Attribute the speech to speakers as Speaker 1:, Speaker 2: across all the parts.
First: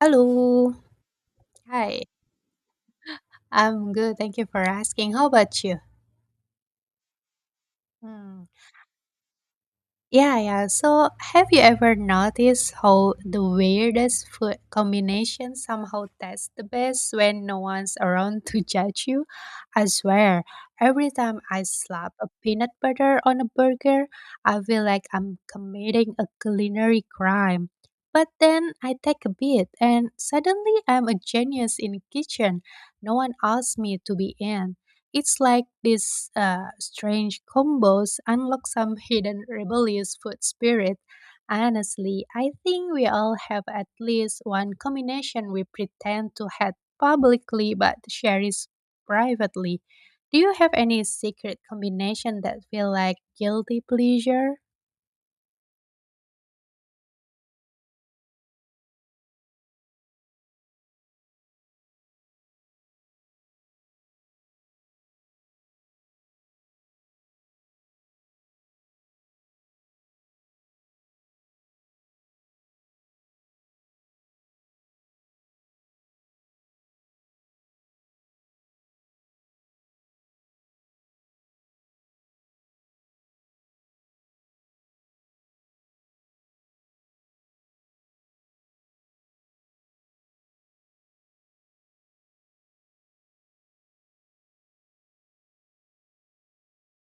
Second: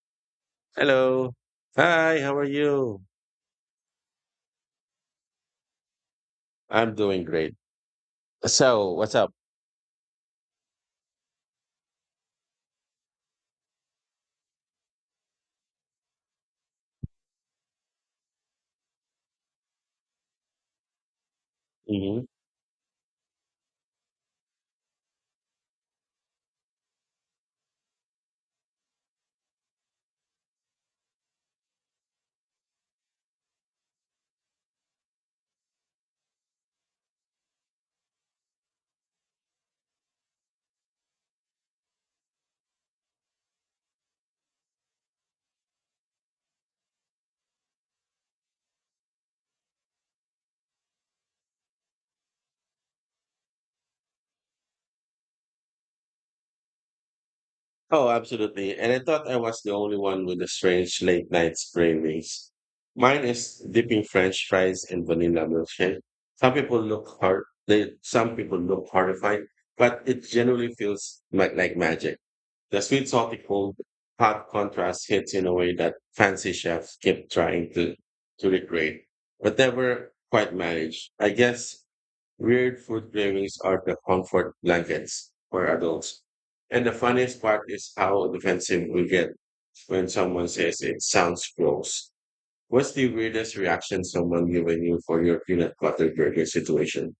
Speaker 1: Hello.
Speaker 2: Hello.
Speaker 1: Hi.
Speaker 2: Hi, how are you?
Speaker 1: I'm good. Thank you for asking. How about you?
Speaker 2: I'm doing great.
Speaker 1: Hmm.
Speaker 2: So, what's up?
Speaker 1: Yeah, yeah. So, have you ever noticed how the weirdest food combination somehow tastes the best when no one's around to judge you? I swear, every time I slap
Speaker 2: Hmm.
Speaker 1: a peanut butter on a burger, I feel like I'm committing a culinary crime. But then I take a bit, and suddenly I'm a genius in the kitchen. No one asked me to be in. It's like these strange combos unlock some hidden rebellious food spirit. Honestly, I think we all have at least one combination we pretend to hate publicly but share is privately. Do you have any secret combination that feel like guilty pleasure?
Speaker 2: Oh, absolutely. And I thought I was the only one with the strange late night cravings. Mine is dipping French fries in vanilla milkshake. Some people look hard. Some people look horrified, but it generally feels like magic. The sweet, salty, cold, hot contrast hits in a way that fancy chefs keep trying to recreate, but never quite manage, I guess. Weird food cravings are the comfort blankets for adults. And the funniest part is how defensive we get when someone says it sounds gross. What's the weirdest reaction someone given you for your peanut butter burger situation?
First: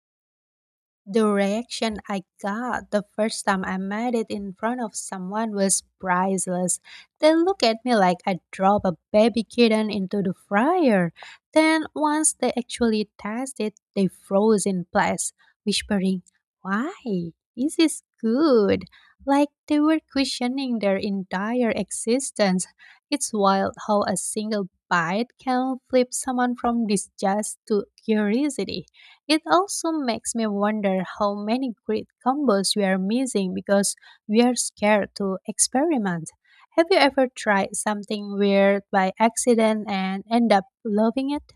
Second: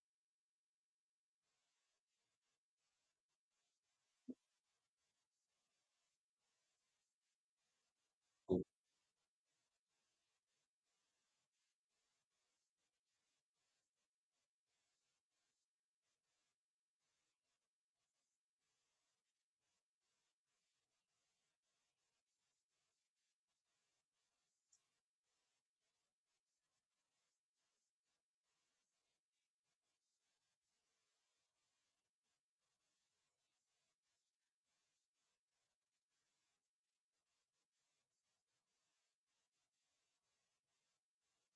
Speaker 1: The reaction I got the first time I made it in front of someone was priceless. They looked at me like I dropped a baby kitten into the fryer. Then, once they actually tasted it, they froze in place, whispering, "Why? This is good." Like they were questioning their entire existence. It's wild how a single bite can flip someone from disgust to curiosity. It also makes me wonder how many great combos we are missing because we are scared to experiment. Have you ever tried something weird by accident and end up loving it?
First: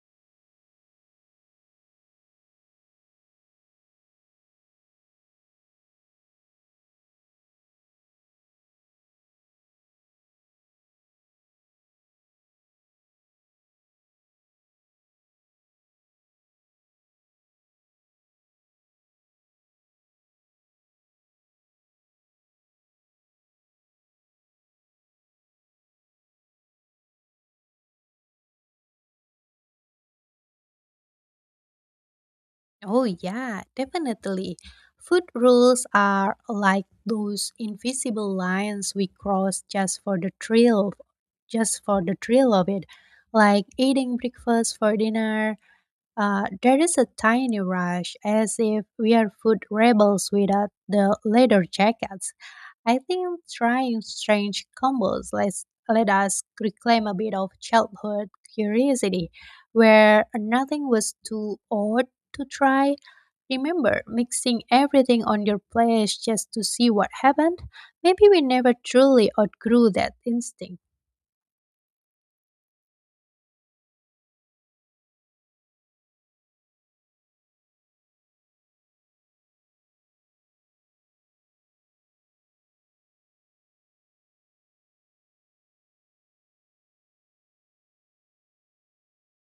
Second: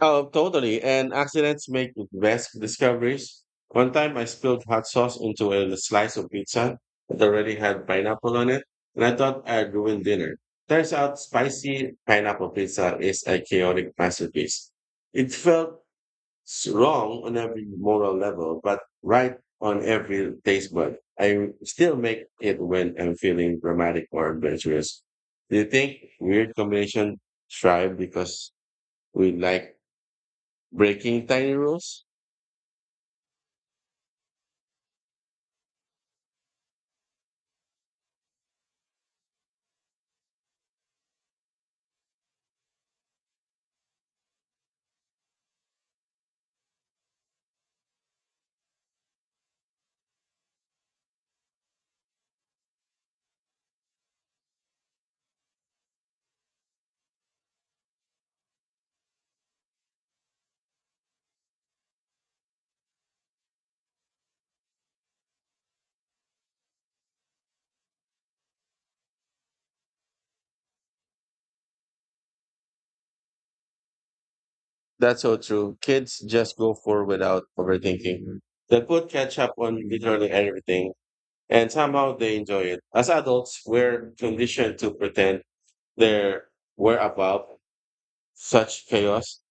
Speaker 2: Oh, totally. And accidents make the best discoveries. One time I spilled hot sauce into a slice of pizza that already had pineapple on it, and I thought I ruined dinner. Turns out spicy pineapple pizza is a chaotic masterpiece. It felt wrong on every moral level, but right on every taste bud. I still make it when I'm feeling dramatic or adventurous. Do you think weird combination thrive because we like breaking tiny rules?
Speaker 1: Oh, yeah, definitely. Food rules are like those invisible lines we cross just for the thrill, just for the thrill of it, like eating breakfast for dinner. There is a tiny rush, as if we are food rebels without the leather jackets. I think trying strange combos let us reclaim a bit of childhood curiosity, where nothing was too odd to try. Remember mixing everything on your plate just to see what happened? Maybe we never truly outgrew that instinct.
Speaker 2: That's so true. Kids just go for without overthinking. They put catch up on literally everything, and somehow they enjoy it. As adults, we're conditioned to pretend they're we're above such chaos.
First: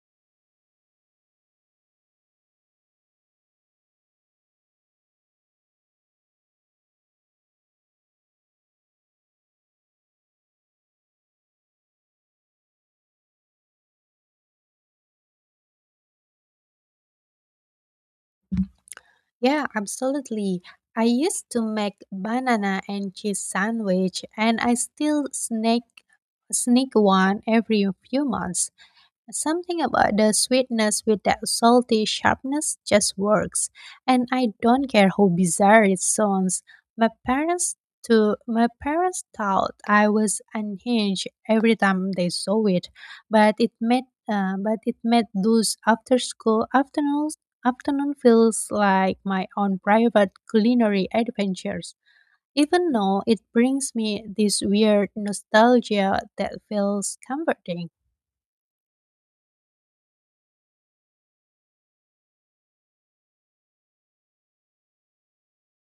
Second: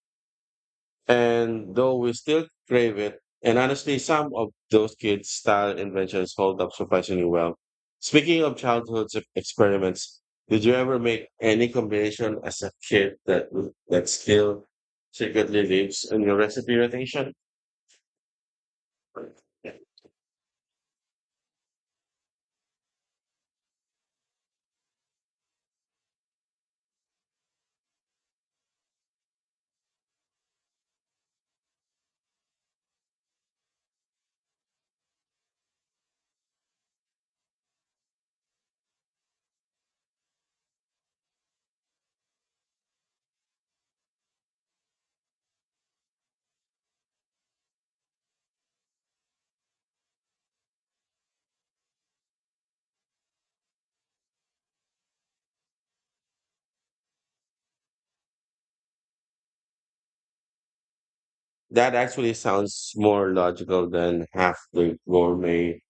Speaker 2: And though we still crave it, and honestly, some of those kids' style inventions hold up surprisingly well. Speaking of childhood experiments, did you ever make any combination as a kid that still secretly lives in your recipe rotation?
Speaker 1: Yeah, absolutely. I used to make banana and cheese sandwich and I still sneak one every few months. Something about the sweetness with that salty sharpness just works, and I don't care how bizarre it sounds. My parents To my parents thought I was unhinged every time they saw it, but it made those after school afternoons afternoon feels like my own private culinary adventures. Even though it brings me this weird nostalgia that feels comforting.
Speaker 2: That actually sounds more logical than half the gourmet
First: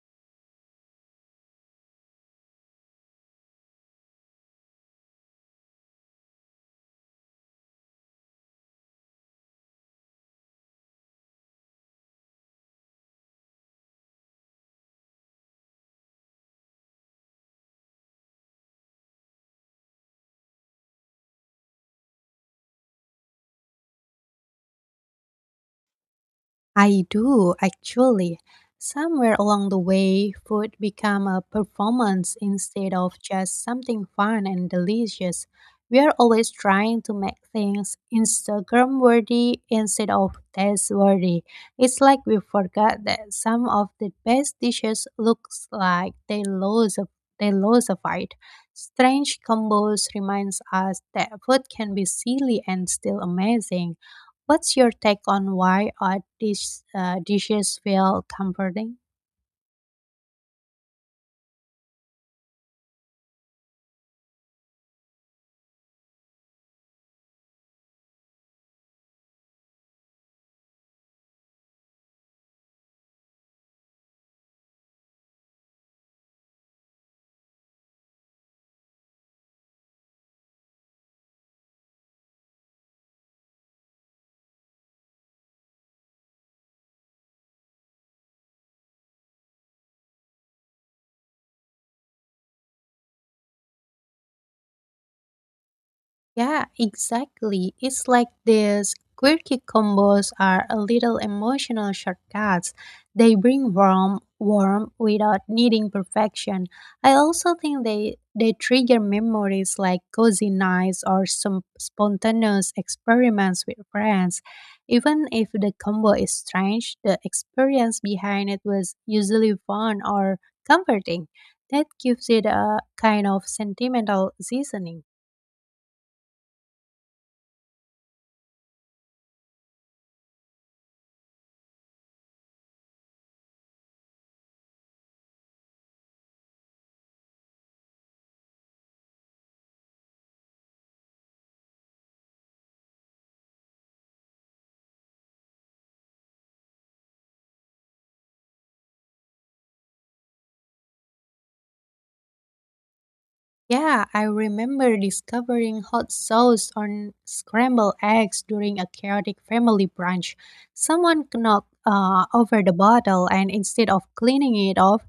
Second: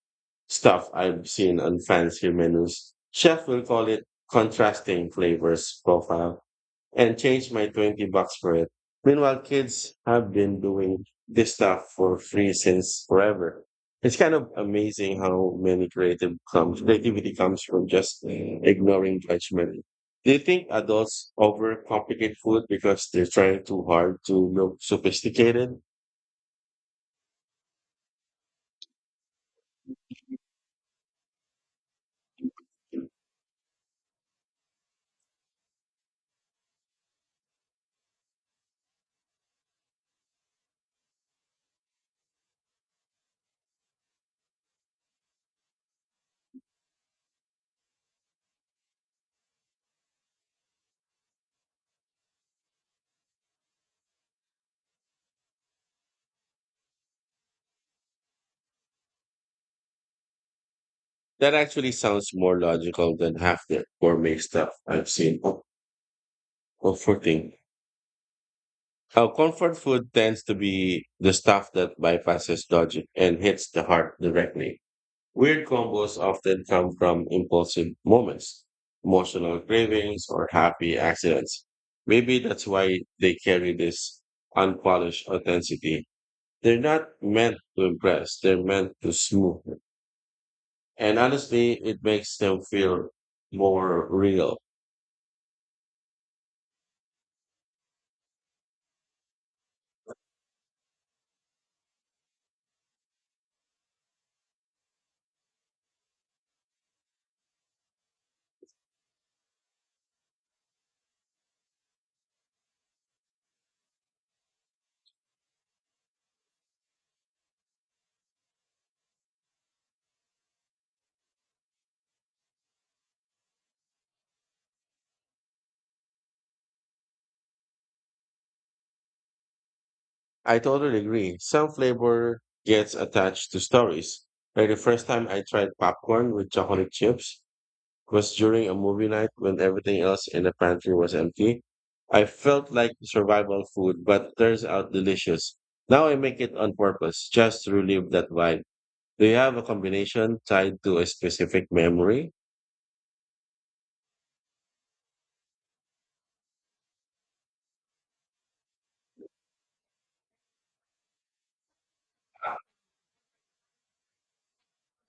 Speaker 2: stuff I've seen on fancier menus. Chef will call it contrasting flavors profile, and change my 20 bucks for it. Meanwhile, kids have been doing this stuff for free since forever. It's kind of amazing how many creative comes creativity comes from just ignoring judgment. Do you think adults overcomplicate food because they're trying too hard to look sophisticated?
Speaker 1: I do, actually. Somewhere along the way, food became a performance instead of just something fun and delicious. We are always trying to make things Instagram worthy instead of taste worthy. It's like we forgot that some of the best dishes looks like they lose a fight. Strange combos reminds us that food can be silly and still amazing. What's your take on why dishes feel comforting?
Speaker 2: That actually sounds more logical than half the gourmet stuff I've seen. Oh, comforting. Our comfort food tends to be the stuff that bypasses logic and hits the heart directly. Weird combos often come from impulsive moments, emotional cravings, or happy accidents. Maybe that's why they carry this unpolished authenticity. They're not meant to impress, they're meant to smooth. And honestly, it makes them feel more real.
Speaker 1: Yeah, exactly. It's like these quirky combos are a little emotional shortcuts. They bring warm without needing perfection. I also think they trigger memories like cozy nights or some spontaneous experiments with friends. Even if the combo is strange, the experience behind it was usually fun or comforting. That gives it a kind of sentimental seasoning.
Speaker 2: I totally agree. Some flavor gets attached to stories. Like the first time I tried popcorn with chocolate chips was during a movie night when everything else in the pantry was empty. I felt like survival food, but turns out delicious. Now I make it on purpose, just to relive that vibe. Do you have a combination tied to a specific memory?
Speaker 1: Yeah, I remember discovering hot sauce on scrambled eggs during a chaotic family brunch. Someone knocked over the bottle, and instead of cleaning it off,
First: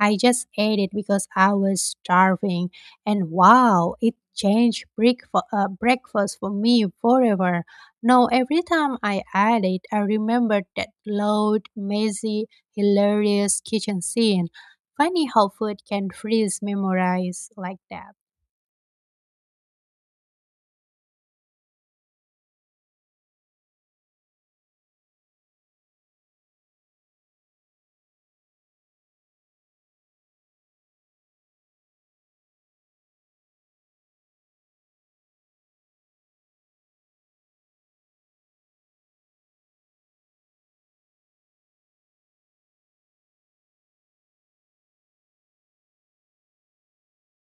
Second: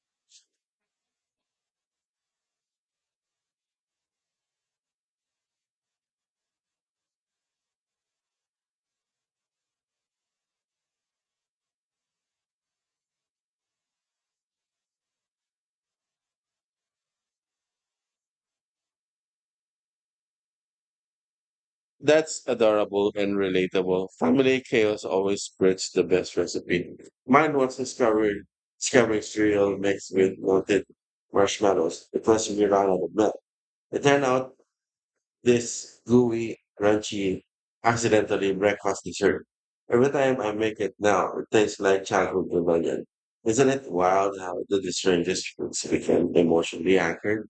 Speaker 1: I just ate it because I was starving. And wow, it changed breakfast for me forever. Now, every time I ate it, I remembered that loud, messy, hilarious kitchen scene. Funny how food can freeze memories like that.
Speaker 2: That's adorable and relatable. Family chaos always spreads the best recipe. Mine was discovered discovering cereal mixed with melted marshmallows. It was We ran out of milk. It turned out this gooey, crunchy, accidentally breakfast dessert. Every time I make it now, it tastes like childhood rebellion. Isn't it wild how the strangest foods become emotionally anchored?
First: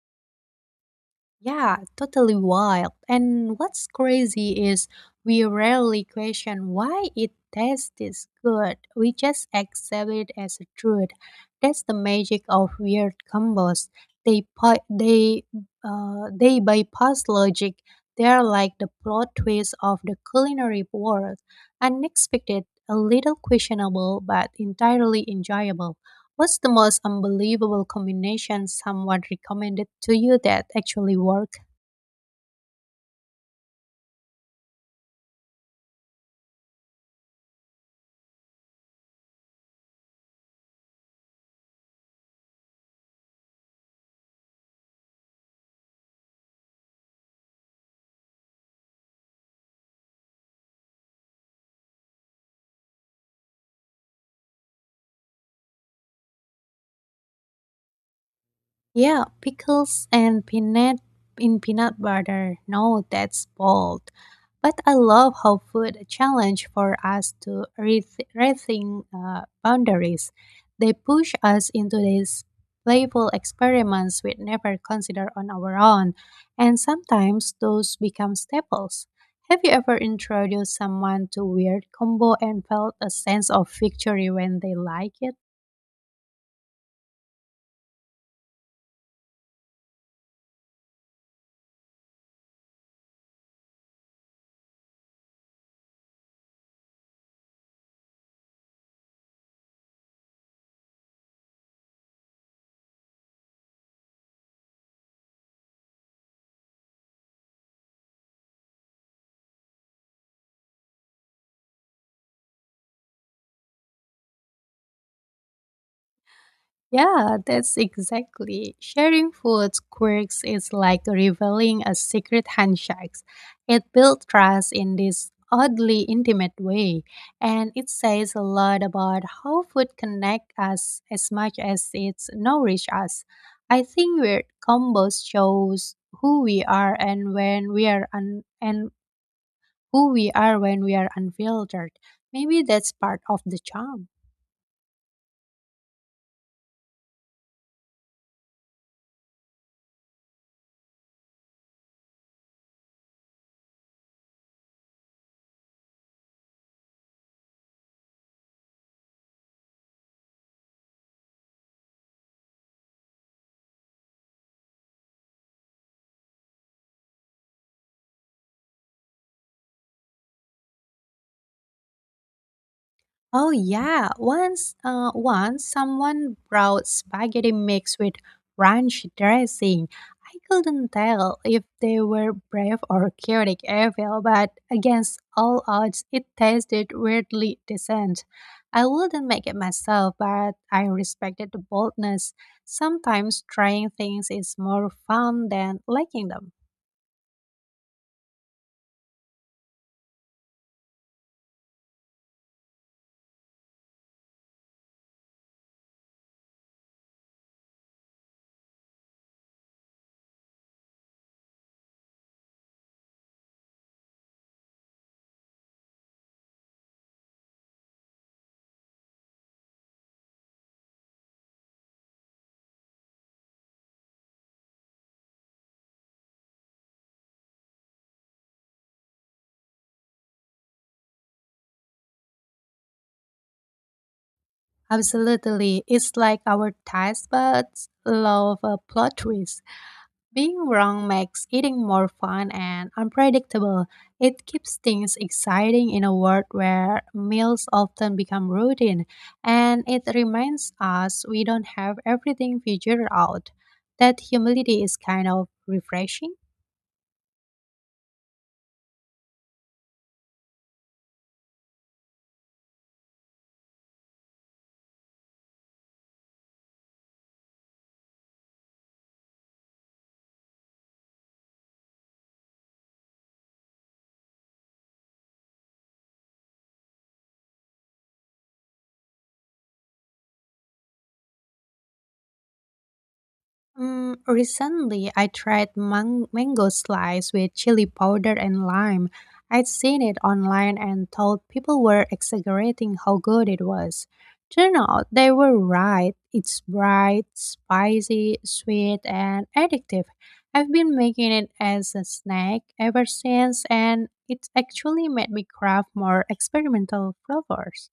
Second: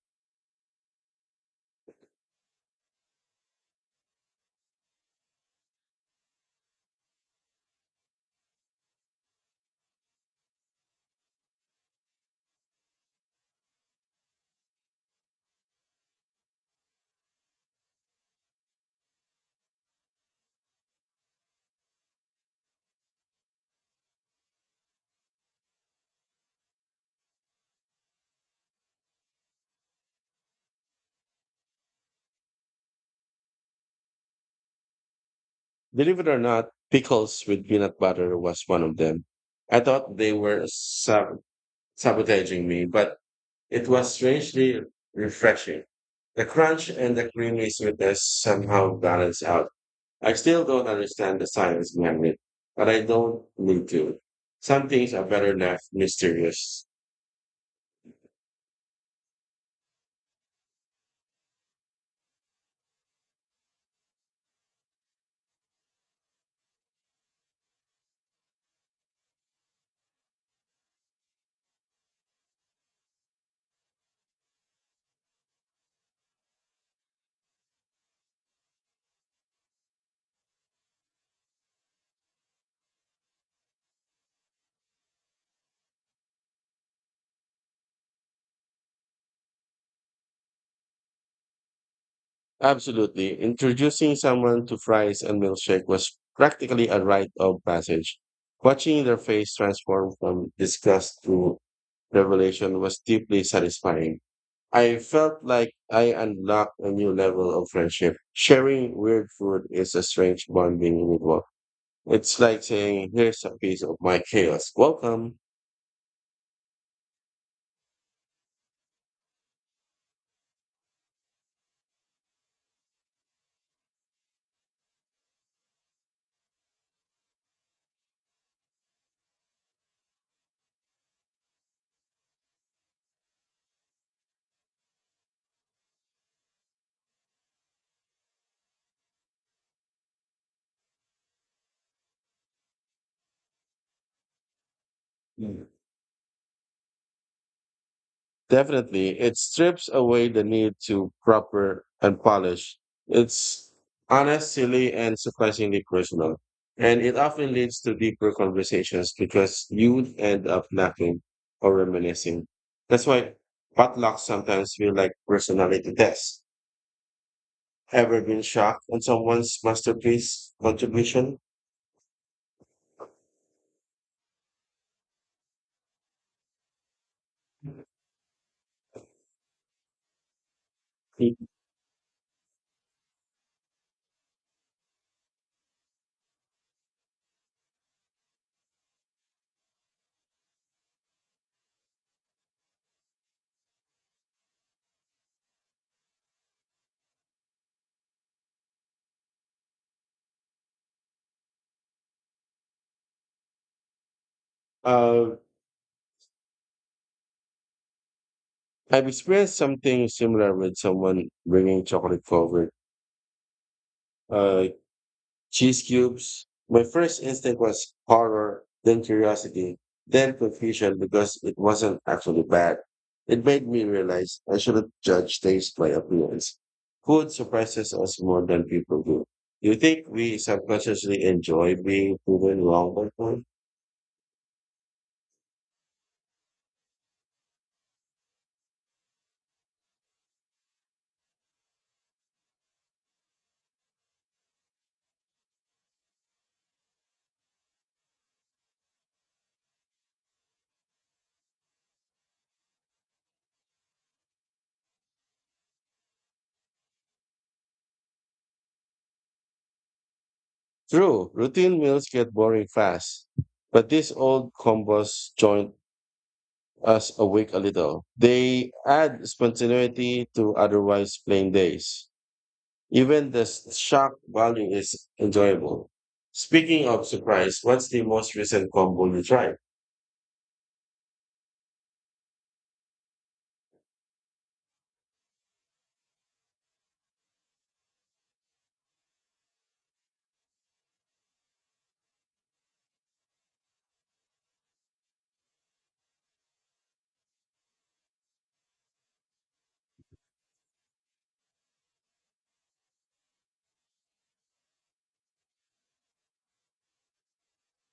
Speaker 1: Yeah, totally wild. And what's crazy is we rarely question why it tastes this good. We just accept it as a truth. That's the magic of weird combos. They pi- they they bypass logic. They're like the plot twist of the culinary world, unexpected, a little questionable, but entirely enjoyable. What's the most unbelievable combination someone recommended to you that actually worked?
Speaker 2: Believe it or not, pickles with peanut butter was one of them. I thought they were sabotaging me, but it was strangely refreshing. The crunch and the creamy sweetness somehow balance out. I still don't understand the science behind it, but I don't need to. Some things are better left mysterious.
Speaker 1: Yeah, pickles and peanut in peanut butter. No, that's bold. But I love how food challenge for us to rethink boundaries. They push us into these playful experiments we'd never consider on our own, and sometimes those become staples. Have you ever introduced someone to weird combo and felt a sense of victory when they like it?
Speaker 2: Absolutely. Introducing someone to fries and milkshake was practically a rite of passage. Watching their face transform from disgust to revelation was deeply satisfying. I felt like I unlocked a new level of friendship. Sharing weird food is a strange bonding ritual. It's like saying, here's a piece of my chaos. Welcome.
Speaker 1: Yeah, that's exactly. Sharing food quirks is like revealing a secret handshake. It builds trust in this oddly intimate way, and it says a lot about how food connects us as much as it nourishes us. I think weird combos shows who we are and when we are un- and who we are when we are unfiltered. Maybe that's part of the charm.
Speaker 2: Definitely, it strips away the need to proper and polish. It's honest, silly, and surprisingly personal. And it often leads to deeper conversations because you end up laughing or reminiscing. That's why potlucks sometimes feel like personality tests. Ever been shocked on someone's masterpiece contribution?
Speaker 1: Oh yeah, once someone brought spaghetti mixed with ranch dressing. I couldn't tell if they were brave or chaotic evil, but against all odds, it tasted weirdly decent. I wouldn't make it myself, but I respected the boldness. Sometimes trying things is more fun than liking them.
Speaker 2: Uh, I've experienced something similar with someone bringing chocolate forward. Uh, Cheese cubes. My first instinct was horror, then curiosity, then confusion because it wasn't actually bad. It made me realize I shouldn't judge things by appearance. Food surprises us more than people do. Do you think we subconsciously enjoy being proven wrong by food?
Speaker 1: Absolutely, it's like our taste buds love a plot twist. Being wrong makes eating more fun and unpredictable. It keeps things exciting in a world where meals often become routine, and it reminds us we don't have everything figured out. That humility is kind of refreshing.
Speaker 2: True, routine meals get boring fast, but these old combos join us awake a little. They add spontaneity to otherwise plain days. Even the shock value is enjoyable. Speaking of surprise, what's the most recent combo you tried?
Speaker 1: Recently, I tried mango slice with chili powder and lime. I'd seen it online and thought people were exaggerating how good it was. Turned out they were right. It's bright, spicy, sweet, and addictive. I've been making it as a snack ever since, and it's actually made me crave more experimental flavors.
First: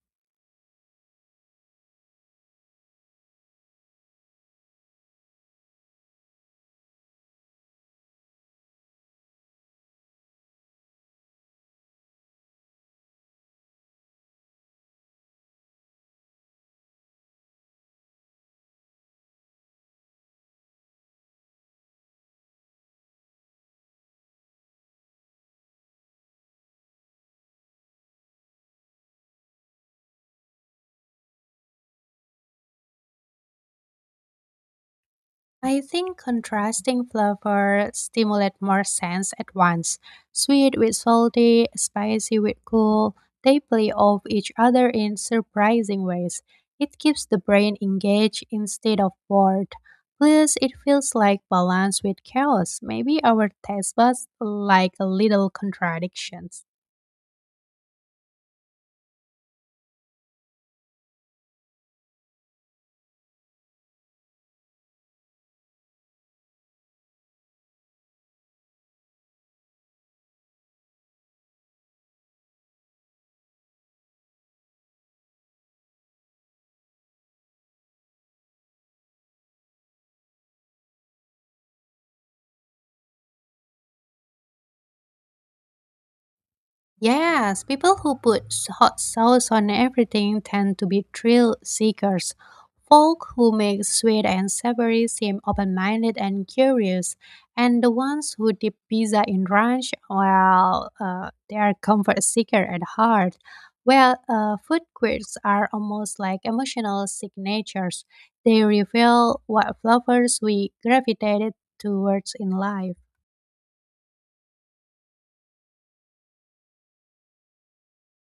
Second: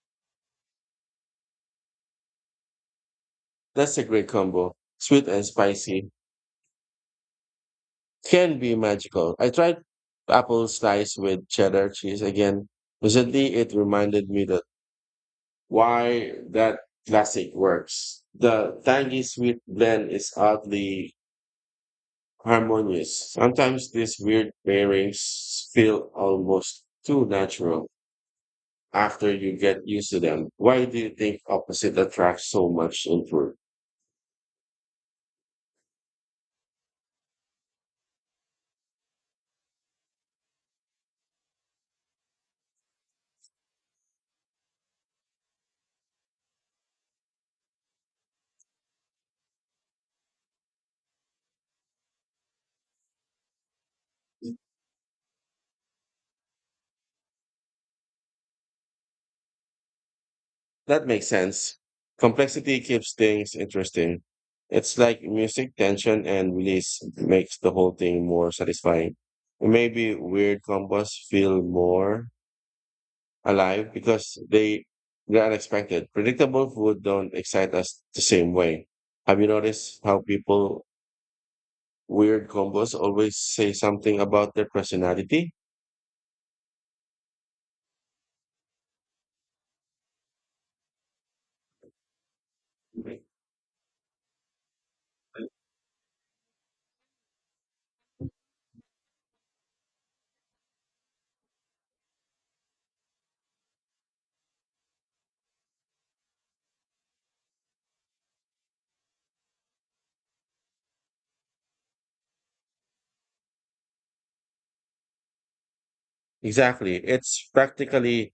Speaker 2: That's a great combo. Sweet and spicy can be magical. I tried apple slice with cheddar cheese again. Recently, it reminded me that why that classic works. The tangy sweet blend is oddly harmonious. Sometimes these weird pairings feel almost too natural, after you get used to them. Why do you think opposite attract so much input?
Speaker 1: I think contrasting flavor stimulate more sense at once. Sweet with salty, spicy with cool, they play off each other in surprising ways. It keeps the brain engaged instead of bored. Plus, it feels like balance with chaos. Maybe our taste buds like a little contradictions.
Speaker 2: That makes sense. Complexity keeps things interesting. It's like music, tension, and release makes the whole thing more satisfying. Maybe weird combos feel more alive because they're unexpected. Predictable food don't excite us the same way. Have you noticed how people weird combos always say something about their personality?
Speaker 1: Yes, people who put hot sauce on everything tend to be thrill seekers. Folk who make sweet and savory seem open minded and curious, and the ones who dip pizza in ranch, they are comfort seeker at heart. Food quirks are almost like emotional signatures. They reveal what flavors we gravitated towards in life.
Speaker 2: Exactly. It's practically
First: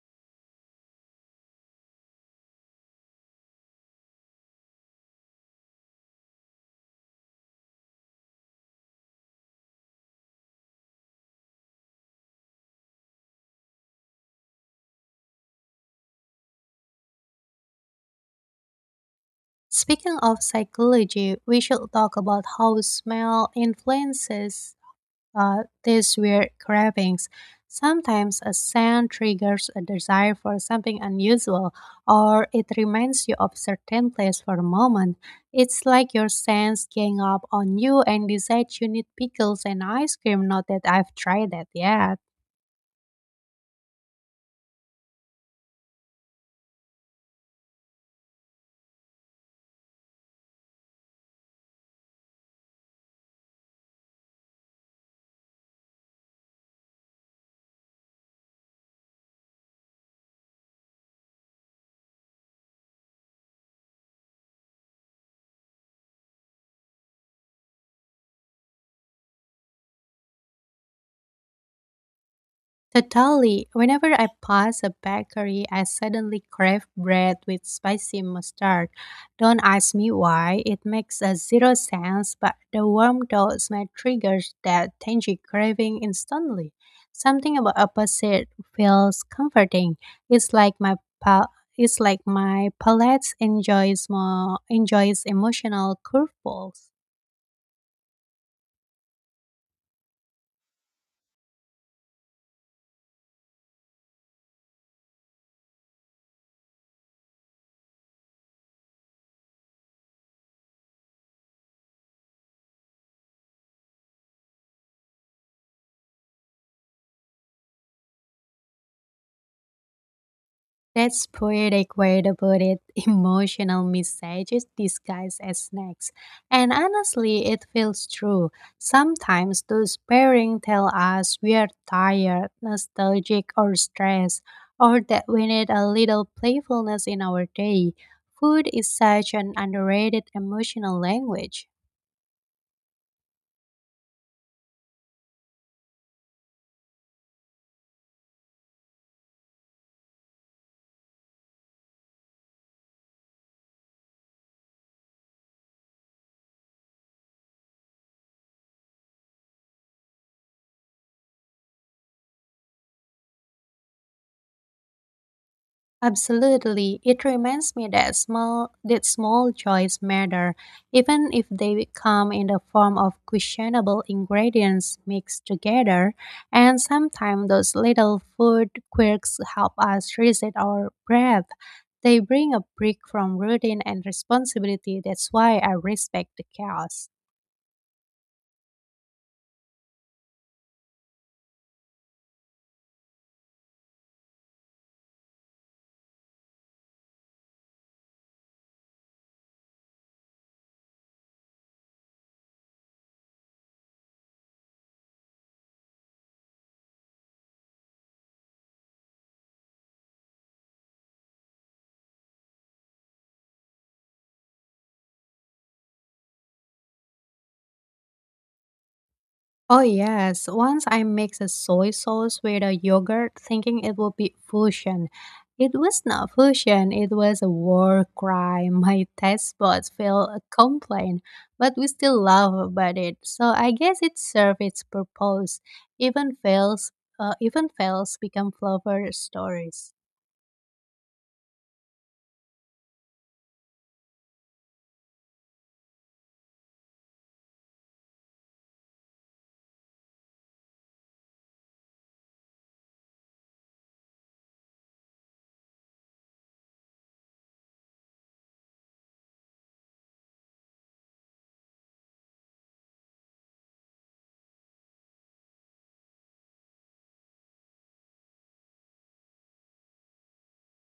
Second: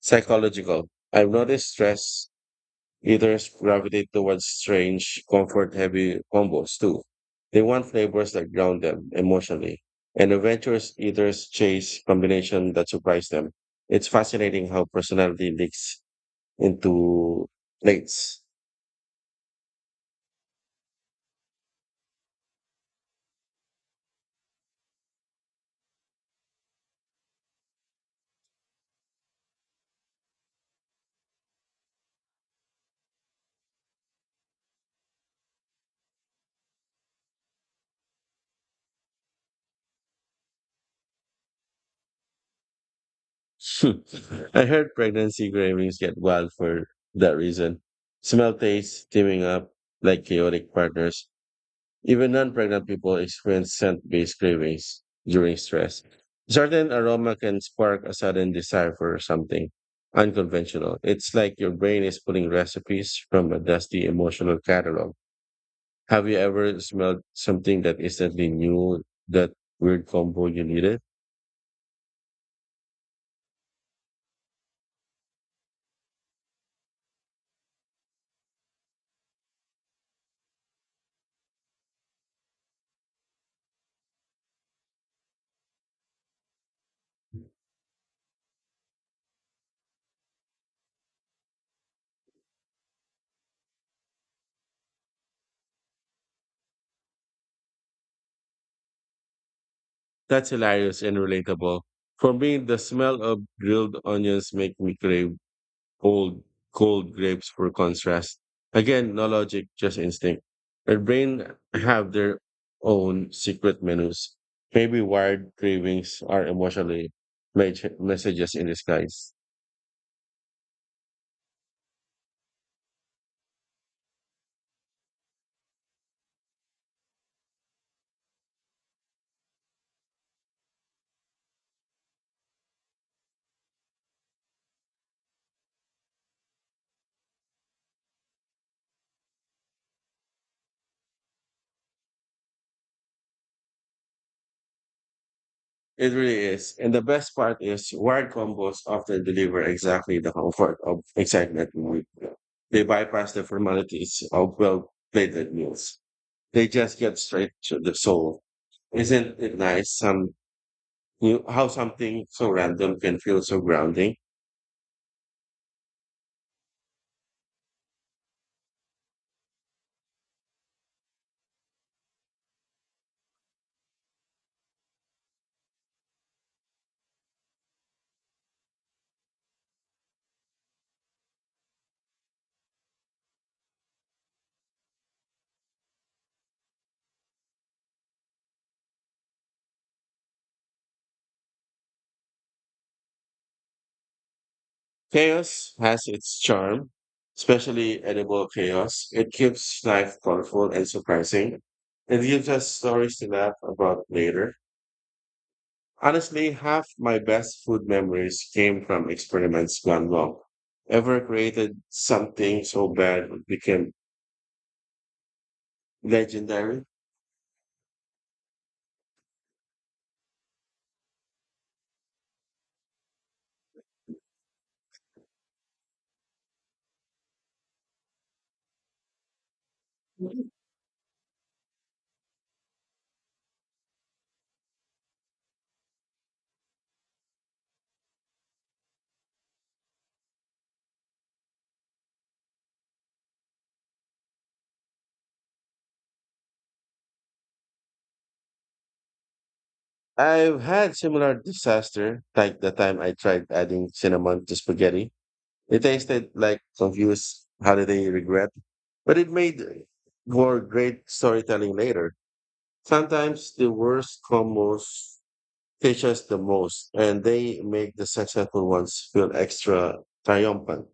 Speaker 2: psychological. I've noticed stress eaters gravitate towards strange, comfort heavy combos too. They want flavors that ground them emotionally. And adventurous eaters chase combination that surprise them. It's fascinating how personality leaks into plates.
Speaker 1: Speaking of psychology, we should talk about how smell influences these weird cravings. Sometimes a scent triggers a desire for something unusual, or it reminds you of certain place for a moment. It's like your sense gang up on you and decides you need pickles and ice cream. Not that I've tried that yet.
Speaker 2: I heard pregnancy cravings get wild for that reason. Smell tastes teaming up like chaotic partners. Even non pregnant people experience scent based cravings during stress. Certain aroma can spark a sudden desire for something unconventional. It's like your brain is pulling recipes from a dusty emotional catalog. Have you ever smelled something that instantly knew that weird combo you needed?
Speaker 1: Totally. Whenever I pass a bakery, I suddenly crave bread with spicy mustard. Don't ask me why, it makes a zero sense, but the warm toast may triggers that tangy craving instantly. Something about opposite feels comforting. It's like my pal- it's like my palate enjoys emotional curveballs.
Speaker 2: That's hilarious and relatable. For me, the smell of grilled onions make me crave cold, cold grapes for contrast. Again, no logic, just instinct. Our brain have their own secret menus. Maybe wired cravings are emotionally messages in disguise.
Speaker 1: That's poetic way to put it. Emotional messages disguised as snacks. And honestly, it feels true. Sometimes those pairings tell us we are tired, nostalgic, or stressed, or that we need a little playfulness in our day. Food is such an underrated emotional language.
Speaker 2: It really is. And the best part is wired combos often deliver exactly the comfort of excitement we need. They bypass the formalities of well-plated meals. They just get straight to the soul. Isn't it nice? Some you how something so random can feel so grounding.
Speaker 1: Absolutely. It reminds me that small joys matter, even if they come in the form of questionable ingredients mixed together, and sometimes those little food quirks help us reset our breath. They bring a break from routine and responsibility. That's why I respect the chaos.
Speaker 2: Chaos has its charm, especially edible chaos. It keeps life colorful and surprising. It gives us stories to laugh about later. Honestly, half my best food memories came from experiments gone wrong. Ever created something so bad it became legendary?
Speaker 1: Oh yes, once I mixed a soy sauce with a yogurt thinking it would be fusion. It was not fusion, it was a war cry. My taste buds felt a
Speaker 2: Mhm.
Speaker 1: complaint, but we still laugh about it. So I guess it served its purpose. Even fails, Even fails become flavor stories.
Speaker 2: I've had similar disaster, like the time I tried adding cinnamon to spaghetti. It tasted like confused holiday regret, but it made for great storytelling later. Sometimes the worst combos teach us the most, and they make the successful ones feel extra triumphant.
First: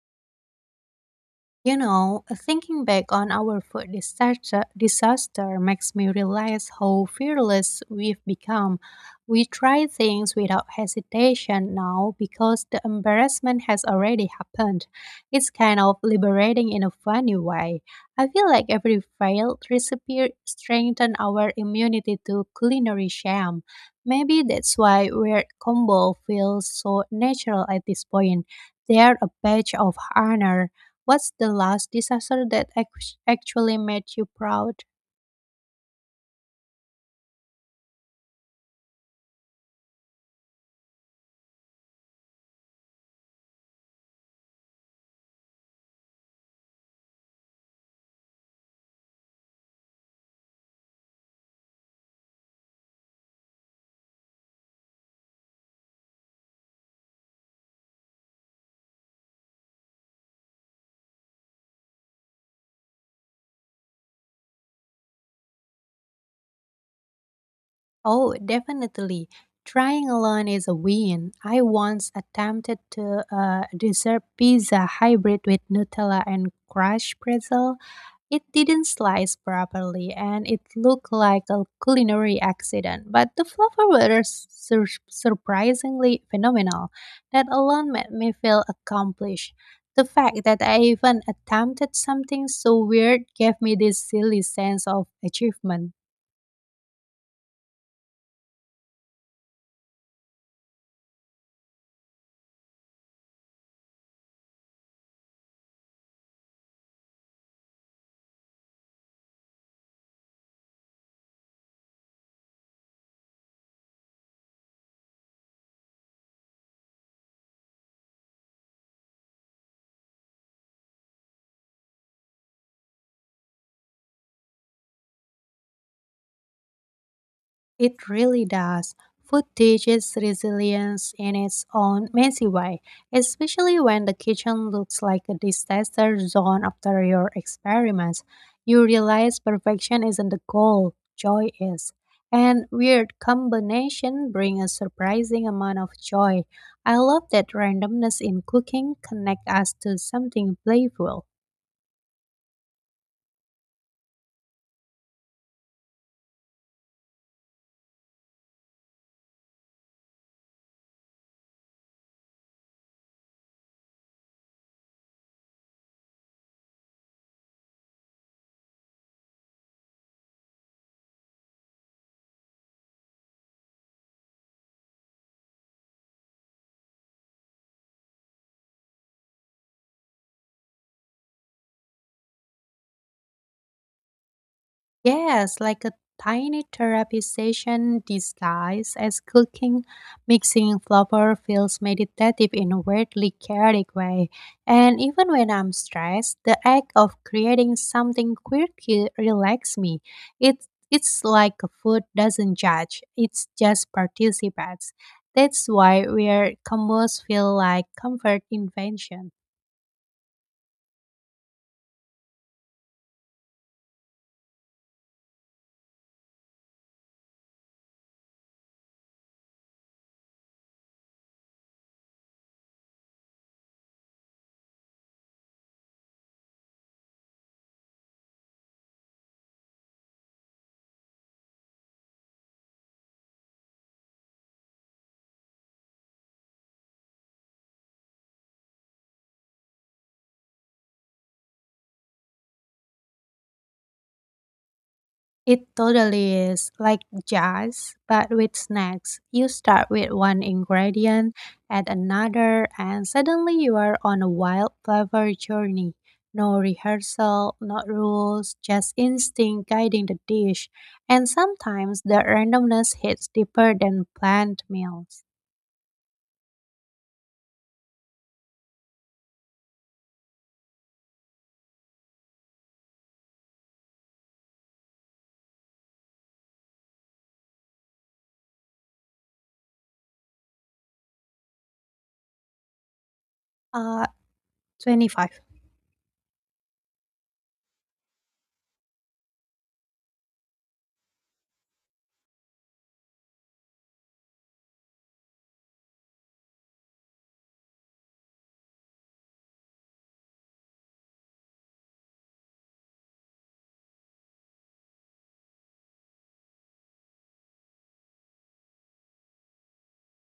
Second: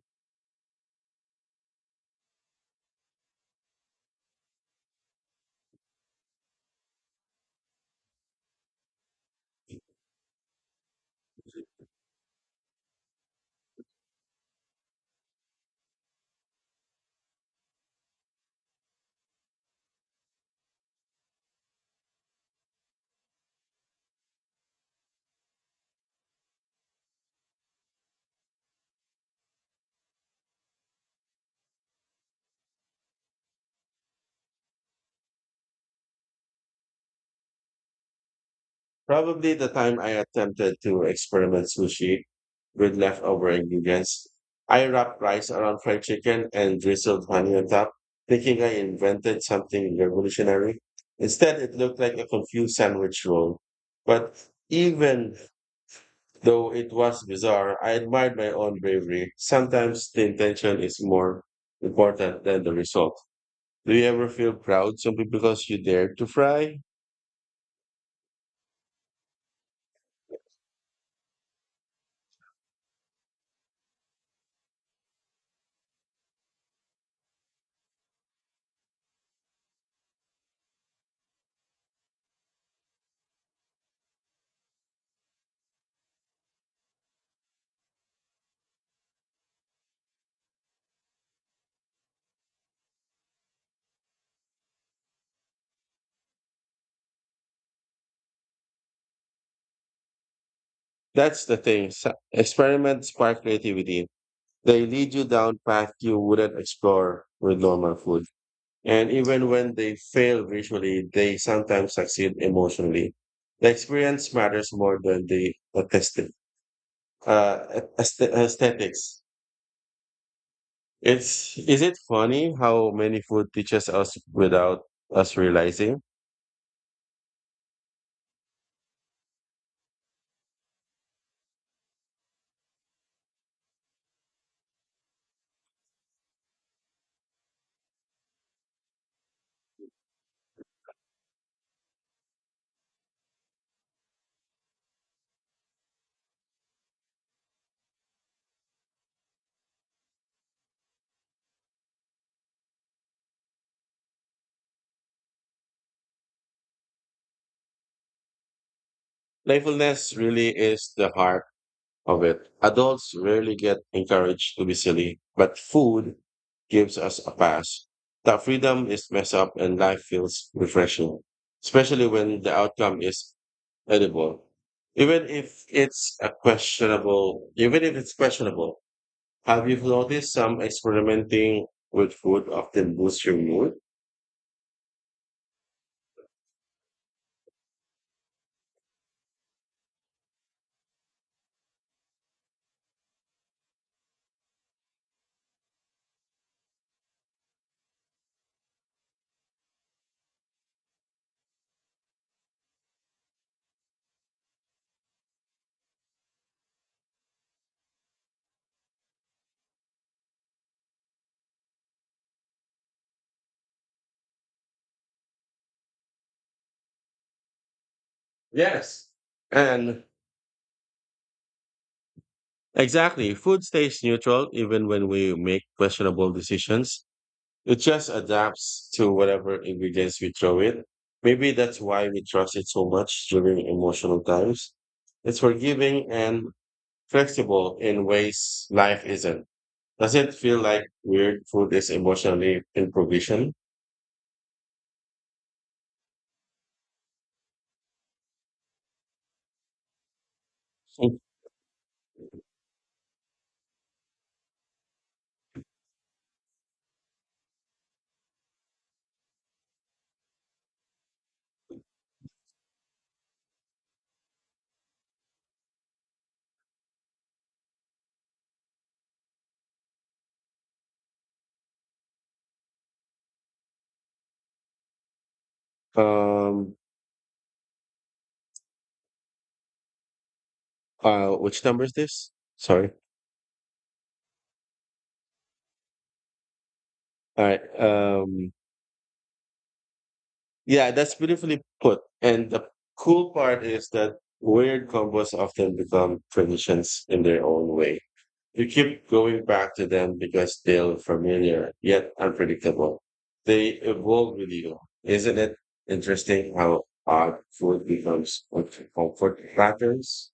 Speaker 1: You know, thinking back on our disaster makes me realize how fearless we've become. We try things without hesitation now because the embarrassment has already happened. It's kind of liberating in a funny way. I feel like every failed recipe strengthens our immunity to culinary shame. Maybe that's why weird combo feels so natural at this point. They're a badge of honor. What's the last disaster that actually made you proud?
Speaker 2: Probably the time I attempted to experiment sushi with leftover ingredients. I wrapped rice around fried chicken and drizzled honey on top, thinking I invented something revolutionary. Instead, it looked like a confused sandwich roll. But even though it was bizarre, I admired my own bravery. Sometimes the intention is more important than the result. Do you ever feel proud simply because you dared to fry?
Speaker 1: Oh, definitely. Trying alone is a win. I once attempted to dessert pizza hybrid with Nutella and crushed pretzel. It didn't slice properly and it looked like a culinary accident, but the flavor was surprisingly phenomenal. That alone made me feel accomplished. The fact that I even attempted something so weird gave me this silly sense of achievement.
Speaker 2: That's the thing. Experiments spark creativity. They lead you down paths you wouldn't explore with normal food. And even when they fail visually, they sometimes succeed emotionally. The experience matters more than the aesthetic. Aesthetics. It's Is it funny how many food teaches us without us realizing?
Speaker 1: It really does. Food teaches resilience in its own messy way, especially when the kitchen looks like a disaster zone after your experiments. You realize perfection isn't the goal, joy is. And weird combination bring a surprising amount of joy. I love that randomness in cooking connect us to something playful.
Speaker 2: Playfulness really is the heart of it. Adults rarely get encouraged to be silly, but food gives us a pass. That freedom is messed up and life feels refreshing, especially when the outcome is edible. Even if it's questionable, have you noticed some experimenting with food often boosts your mood?
Speaker 1: Yes, like a tiny therapy session disguised as cooking, mixing flour feels meditative in a weirdly chaotic way. And even when I'm stressed, the act of creating something quirky relaxes me. It's like food doesn't judge; it just participates. That's why weird combos feel like comfort invention.
Speaker 2: Yes. And exactly, food stays neutral even when we make questionable decisions. It just adapts to whatever ingredients we throw in. Maybe that's why we trust it so much during emotional times. It's forgiving and flexible in ways life isn't. Does it feel like weird food is emotionally improvisation?
Speaker 1: It totally is like jazz, but with snacks. You start with one
Speaker 2: Mm.
Speaker 1: ingredient, add another, and suddenly you are on a wild flavor journey. No rehearsal, no rules, just instinct guiding the dish. And sometimes the randomness hits deeper than planned meals.
Speaker 2: Um, which number is this? Sorry.
Speaker 1: Uh, 25.
Speaker 2: All right. Yeah, that's beautifully put. And the cool part is that weird combos often become traditions in their own way. You keep going back to them because they're familiar yet unpredictable. They evolve with you. Isn't it interesting how odd food becomes comfort patterns?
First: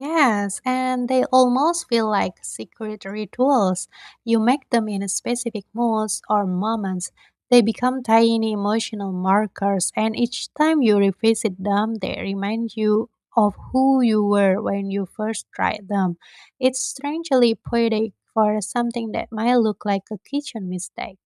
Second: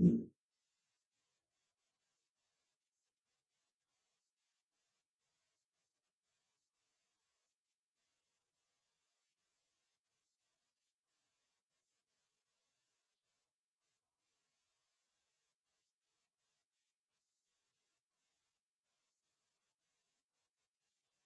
Speaker 1: Yes, and they almost feel like secret rituals. You make them in specific moods or moments. They become tiny emotional markers, and each time you revisit them, they remind you of who you were when you first tried them. It's strangely poetic for something that might look like a kitchen mistake.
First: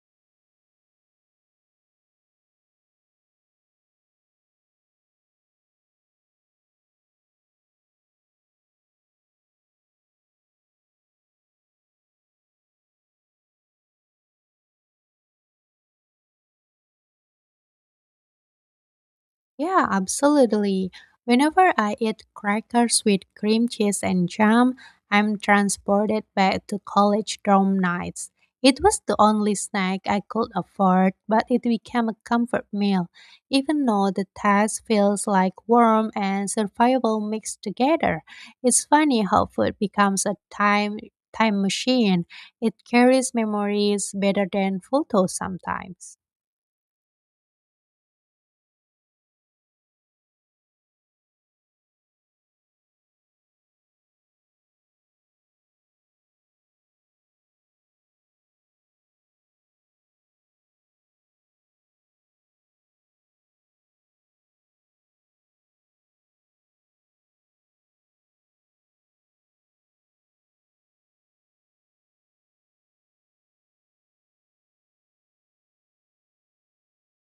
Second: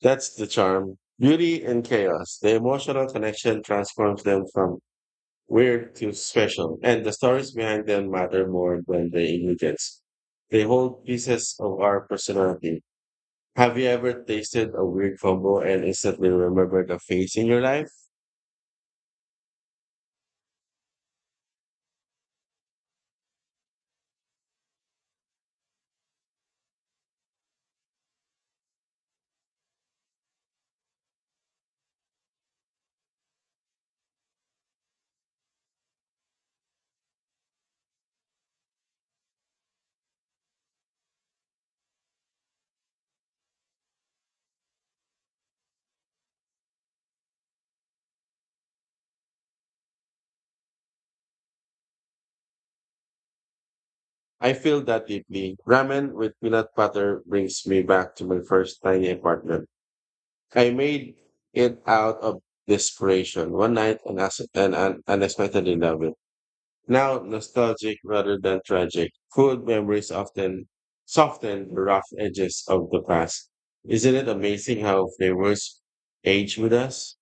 Speaker 2: That's the charm. Beauty and chaos. The emotional connection transforms them from weird to special, and the stories behind them matter more than the ingredients. They hold pieces of our personality. Have you ever tasted a weird combo and instantly remembered a face in your life?
Speaker 1: Yeah, absolutely. Whenever I eat crackers with cream cheese and jam, I'm transported back to college dorm nights. It was the only snack I could afford, but it became a comfort meal, even though the taste feels like warm and survival mixed together. It's funny how food becomes a time machine. It carries memories better than photos sometimes.
Speaker 2: I feel that deeply. Ramen with peanut butter brings me back to my first tiny apartment. I made it out of desperation one night and unexpectedly loved it. Now nostalgic rather than tragic. Food memories often soften the rough edges of the past. Isn't it amazing how flavors age with us?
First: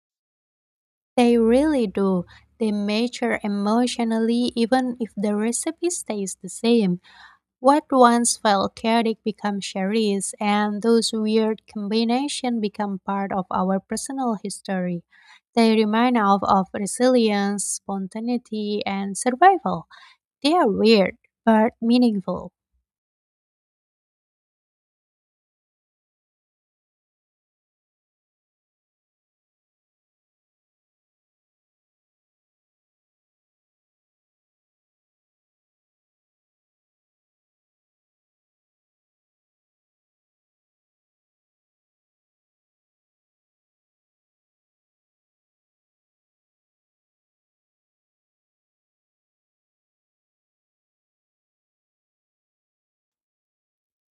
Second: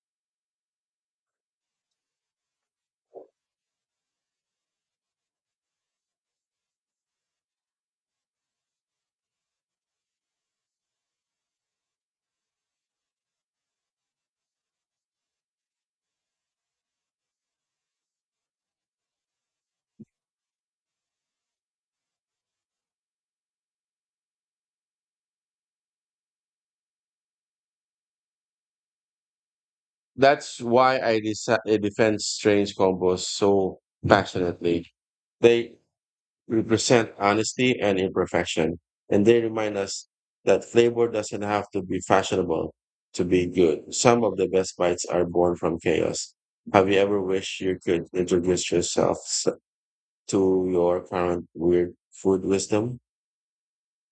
Speaker 1: They really do. They mature emotionally even if the recipe stays the same. What once felt chaotic becomes cherished, and those weird combinations become part of our personal history. They remind us of resilience, spontaneity, and survival. They are weird, but meaningful.
Speaker 2: That's why I defend strange combos so passionately. They represent honesty and imperfection, and they remind us that flavor doesn't have to be fashionable to be good. Some of the best bites are born from chaos. Have you ever wished you could introduce yourself to your current weird food wisdom?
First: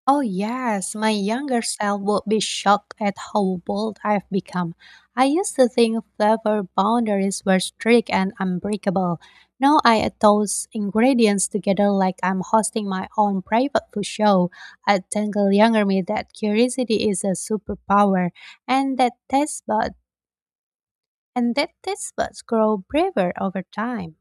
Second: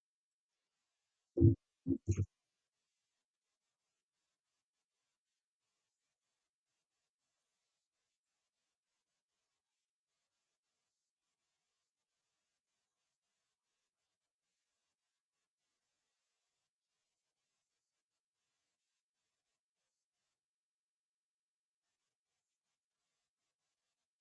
Speaker 1: Oh, yes, my younger self would be shocked at how bold I've become. I used to think flavor boundaries were strict and unbreakable. Now I add those ingredients together like I'm hosting my own private food show. I think younger me that curiosity is a superpower and that taste bud and that taste buds grow braver over time.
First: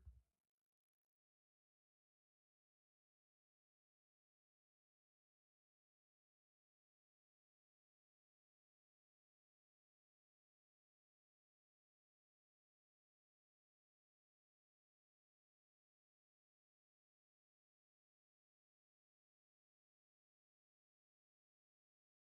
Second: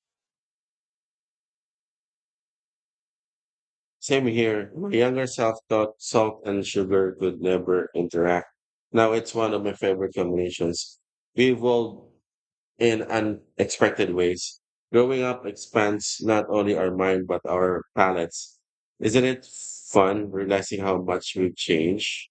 Speaker 2: Same here. My younger self thought salt and sugar could never interact. Now it's one of my favorite combinations. We evolve in unexpected ways. Growing up expands not only our mind but our palates. Isn't it fun realizing how much we've changed?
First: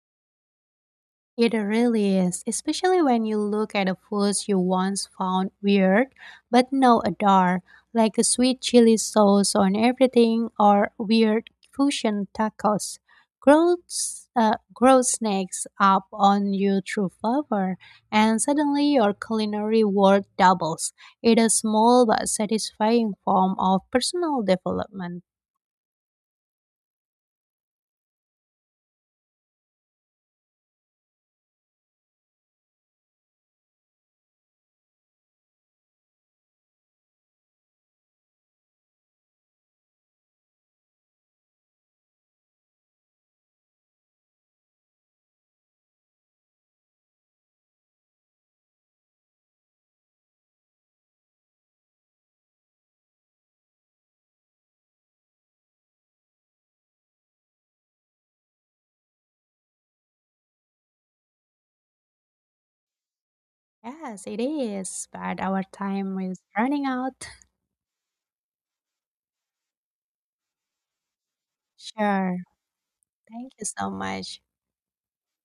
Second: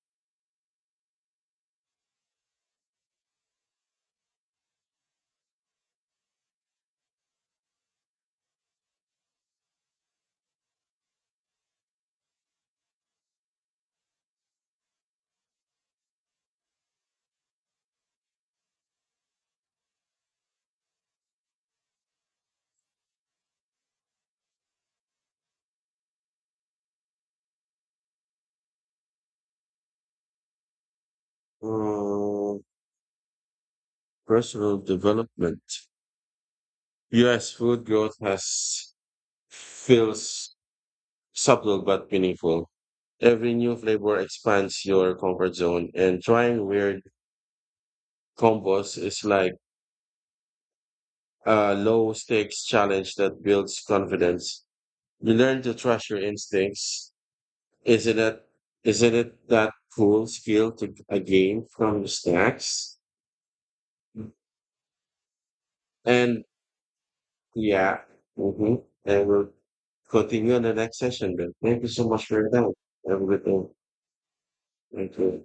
Speaker 1: It really is, especially when you look at the foods you once found weird but now adore, like a sweet chili sauce on everything or weird fusion tacos. Growth snakes up on you through flavor, and suddenly your culinary world doubles. It is a small but satisfying form of personal development.
Speaker 2: Uh, Personal development. Yes, food growth has feels subtle but meaningful. Every new flavor expands your comfort zone, and trying weird combos is like a low stakes challenge that builds confidence. You learn to trust your instincts. Isn't it? Isn't it that cool skill to a game from the snacks?
Speaker 1: Yes, it is, but our time is
Speaker 2: And
Speaker 1: running out.
Speaker 2: yeah, mm-hmm, and we'll continue in the next session. Then thank you so much
Speaker 1: Sure.
Speaker 2: for your time. Have a good
Speaker 1: Thank
Speaker 2: day.
Speaker 1: you so much.
Speaker 2: Thank you.